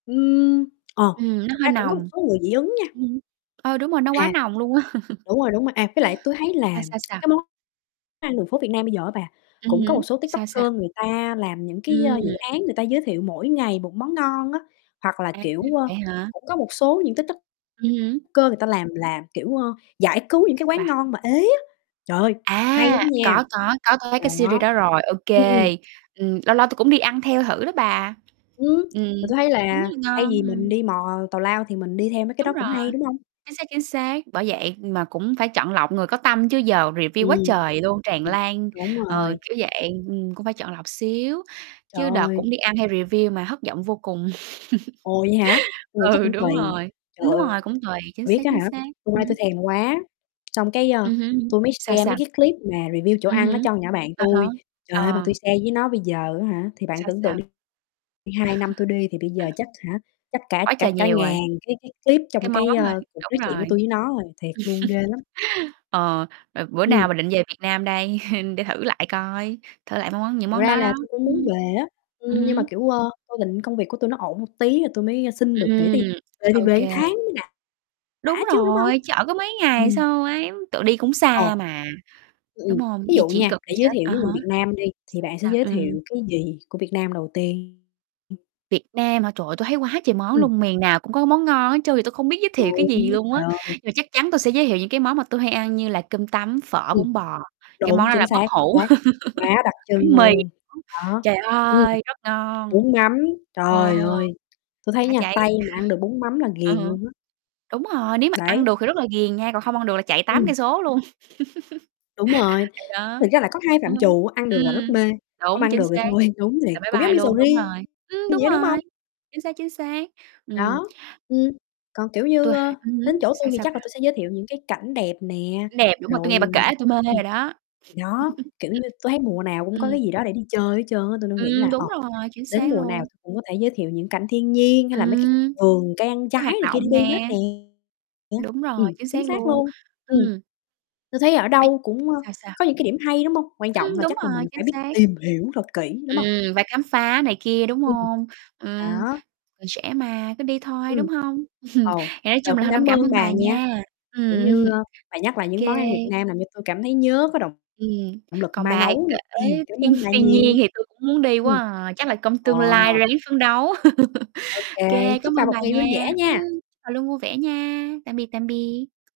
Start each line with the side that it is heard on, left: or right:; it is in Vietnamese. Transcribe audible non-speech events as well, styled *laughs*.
left: Ừm, ờ,
right: Ừm, nó
left: thực
right: hơi
left: ra cũng có một
right: nồng.
left: số người dị ứng nha.
right: Ừm hứm. Ờ, đúng rồi, nó quá
left: À.
right: nồng luôn á. *chuckles*
left: Đúng rồi, đúng rồi, à, với lại tui thấy là
right: Sao, sao,
left: *tsk*
right: sao?
left: cái món ăn đường phố Việt Nam bây giờ á bà,
right: Ừm
left: cũng có
right: hứm,
left: một số
right: sao, sao?
left: TikToker người ta làm những cái, ơ, dự
right: Ừm.
left: án người ta giới thiệu mỗi ngày một món ngon á, hoặc là,
right: À,
left: kiểu, ơ,
right: vậy hả?
left: cũng có một số những TikTok
right: Ừm hứm.
left: cơ người ta làm là, kiểu, ơ, giải cứu những cái
right: Sao
left: quán
right: bà?
left: ngon mà ế á. Trời ơi, hay
right: À,
left: lắm nha!
right: có, có, có, có thấy cái series
left: Đó,
right: đó rồi, ô
left: ừm, ừm.
right: kê. Ừm, lâu lâu tui cũng đi ăn theo thử đó bà.
left: Ừm,
right: Ừm,
left: và tui thấy
right: cũng khá
left: là
right: là
left: thay
right: ngon,
left: vì mình
right: ừm.
left: đi mò tào lao thì mình đi theo mấy cái
right: Đúng
left: đó
right: rồi,
left: cũng hay, đúng hông?
right: chính xác, chính xác, bởi vậy mà cũng phải chọn lọc người có tâm chứ giờ review quá
left: Ừm,
right: trời luôn, tràn lan,
left: đúng
right: ờ,
left: rồi.
right: kiểu vậy, ừm, cũng phải chọn lọc xíu.
left: Trời
right: Chứ đợt
left: ơi.
right: cũng đi ăn theo review mà thất giọng vô cùng.
left: Ồ! Vậy hả?
right: *laughs*
left: Tui nghĩ chắc
right: Ừ,
left: cũng
right: đúng
left: tùy.
right: rồi,
left: Trời
right: đúng
left: ơi
right: rồi, cũng tùy, chính
left: biết
right: xác,
left: á
right: chính
left: hả,
right: xác,
left: hôm qua tui
right: ừm.
left: thèm quá, *smacks lips* xong cái, ơ,
right: Ừm hưm,
left: tui mới
right: sao,
left: share mấy
right: sao?
left: cái clip mà review chỗ
right: Ừm
left: ăn đó
right: hứm,
left: cho con nhỏ bạn
right: à há,
left: tui. Trời ơi! Mà
right: ờ.
left: tui share với nó bây giờ á hả, thì bạn
right: Sao,
left: tưởng tượng
right: sao?
left: đi đi, 2 năm tui
right: *laughs*
left: đi thì bây giờ chắc, hả, chắc cả
right: Quá
left: cả
right: trời
left: cả
right: nhiều
left: ngàn
right: rồi.
left: cái cái clip trong
right: Cái món
left: cái,
right: thôi,
left: ơ, cuộc
right: đúng
left: nói chuyện của
right: rồi.
left: tui với nó rồi. Thiệt luôn, ghê lắm.
right: *chuckles* Ờ, b bữa
left: Ừm.
right: nào bà định về Việt Nam đây? *chuckles* Để thử lại coi, thử lại mấy món những
left: Thật
right: món
left: ra
right: đó
left: là
right: đó,
left: tui cũng
right: ừm
left: muốn
right: hứm.
left: về á,
right: Ừm
left: ưm, nhưng mà,
right: hứm.
left: kiểu, ơ, tui định công việc của tui nó ổn một tí, rồi tui mới, ơ, xin được nghỉ ti
right: Ừm,
left: về thì
right: ô
left: về
right: kê.
left: một tháng mới đã
right: Đúng
left: đã chứ, đúng hông?
right: rồi, chợ có mấy ngày
left: Ừm.
right: sao ém tự đi cũng
left: Ờ.
right: xa mà,
left: Ưm,
right: đúng
left: ừm,
right: hông?
left: ví
right: Di
left: dụ
right: chuyển
left: nha,
right: cực gần
left: để giới
right: chết,
left: thiệu
right: à
left: với
right: há.
left: người Việt Nam đi thì
right: Sao,
left: bạn sẽ
right: sao?
left: giới
right: Ừm.
left: thiệu cái gì của Việt Nam đầu tiên?
right: Việt Nam hả? Trời ơi, tôi thấy quá trời món
left: Ừm.
right: luôn, miền nào cũng có món ngon hết trơn, giờ tui không biết giới thiệu cái gì
left: Đúng,
right: luôn
left: trời
right: á.
left: ơi!
right: Mà chắc chắn tui sẽ giới thiệu những cái món mà tui hay ăn như là cơm tấm, phở,
left: Ừm.
right: bún bò, cái món
left: Đúng,
right: đó
left: chính
right: là bất
left: xác
right: hủ.
left: xác, quá đặc
right: *laughs* Bánh
left: trưng
right: mì
left: luôn,
right: nữa.
left: đó,
right: Trời
left: ừm.
right: ơi, rất ngon!
left: Bún mắm,
right: Ờ,
left: trời ơi, tui thấy
right: bá
left: nha,
right: cháy.
left: Tây mà ăn được bún mắm là
right: Ừm
left: ghiền
right: hửm.
left: luôn á.
right: Đúng rồi, nếu mà ăn
left: Đấy.
right: được thì rất là ghiền nha, còn không ăn được là chạy tám
left: Ừm.
right: cây số luôn. *laughs*
left: Đúng rồi,
right: Thì đó,
left: thực ra là có hai
right: ừm
left: phạm
right: hứm,
left: trù ăn được là rất
right: ừm.
left: mê, không
right: Đúng,
left: ăn
right: chính
left: được thì
right: xác,
left: thôi, đúng thiệt,
right: là bye
left: cũng giống
right: bye
left: như sầu
right: luôn, đúng
left: riêng
right: rồi. Ừm,
left: như
right: đúng
left: vậy đó, đúng
right: rồi,
left: hông?
right: chính xác, chính xác, ừm.
left: Đó, ừm, còn, kiểu như,
right: Tui h
left: ơ,
right: ừm
left: đến
right: hứm.
left: chỗ tui
right: Sao,
left: thì
right: sao
left: chắc là
right: bà?
left: tui sẽ giới thiệu những cái cảnh đẹp nè,
right: Cảnh đẹp, đúng rồi. Tui
left: rồi,
right: nghe bà kể
left: à
right: là tui mê theo
left: ừm.
right: rồi đó.
left: Đó,
right: *laughs*
left: kiểu như, tui thấy mùa nào cũng có
right: Ừm.
left: cái gì đó để đi chơi hết trơn á, tôi nên nghĩ
right: Ừm,
left: là, ờ,
right: đúng rồi, chính
left: đến
right: xác
left: mùa nào
right: luôn.
left: cũng có thể giới thiệu những cảnh thiên nhiên, hay là mấy cái
right: Ừm,
left: vườn cây
right: có
left: trái
right: hoạt
left: này kia để
right: động
left: đi hết
right: nè.
left: nè nè.
right: Đúng rồi,
left: Ừm,
right: chính
left: chính
right: xác
left: xác
right: luôn,
left: luôn, ừm.
right: ừm.
left: Tui thấy ở
right: *unintelligible*
left: đâu cũng, ơ,
right: Sao, sao?
left: có những cái điểm hay, đúng hông? Quan trọng
right: Ưm,
left: là
right: đúng
left: chắc là
right: rồi,
left: mình phải
right: chính
left: biết
right: xác.
left: tìm hiểu thật kỹ, đúng hông?
right: Ừm, phải khám phá này kia, đúng
left: Ừm.
right: hông? Ừm,
left: Đó.
right: còn trẻ mà, cứ đi thôi,
left: Ừm.
right: đúng hông? *chuckles*
left: Ồ,
right: Thì nói
left: rồi
right: chung là
left: cũng
right: hôm nay cũng
left: cảm
right: cảm
left: ơn
right: ơn
left: bà
right: bà
left: nha,
right: nha.
left: kiểu như,
right: Ừm,
left: ơ, bà nhắc lại
right: ô
left: những
right: kê.
left: món ăn Việt Nam làm cho tôi cảm thấy nhớ có động
right: Ừm,
left: động lực
right: còn
left: mai
right: bà
left: nấu
right: kể
left: nà. *chuckles* Cảm
right: thiên
left: ơn bà
right: thiên nhiên
left: nhiều.
right: thì tui cũng muốn đi quá
left: Ừm,
right: à, chắc là công
left: à.
right: tương lai ráng phấn đấu.
left: Ô
right: *laughs*
left: kê,
right: Kê, cám
left: chúc bà
right: ơn bà
left: một ngày vui
right: nha,
left: vẻ nha.
right: ưm, bà luôn vui vẻ nha, tạm biệt, tạm biệt.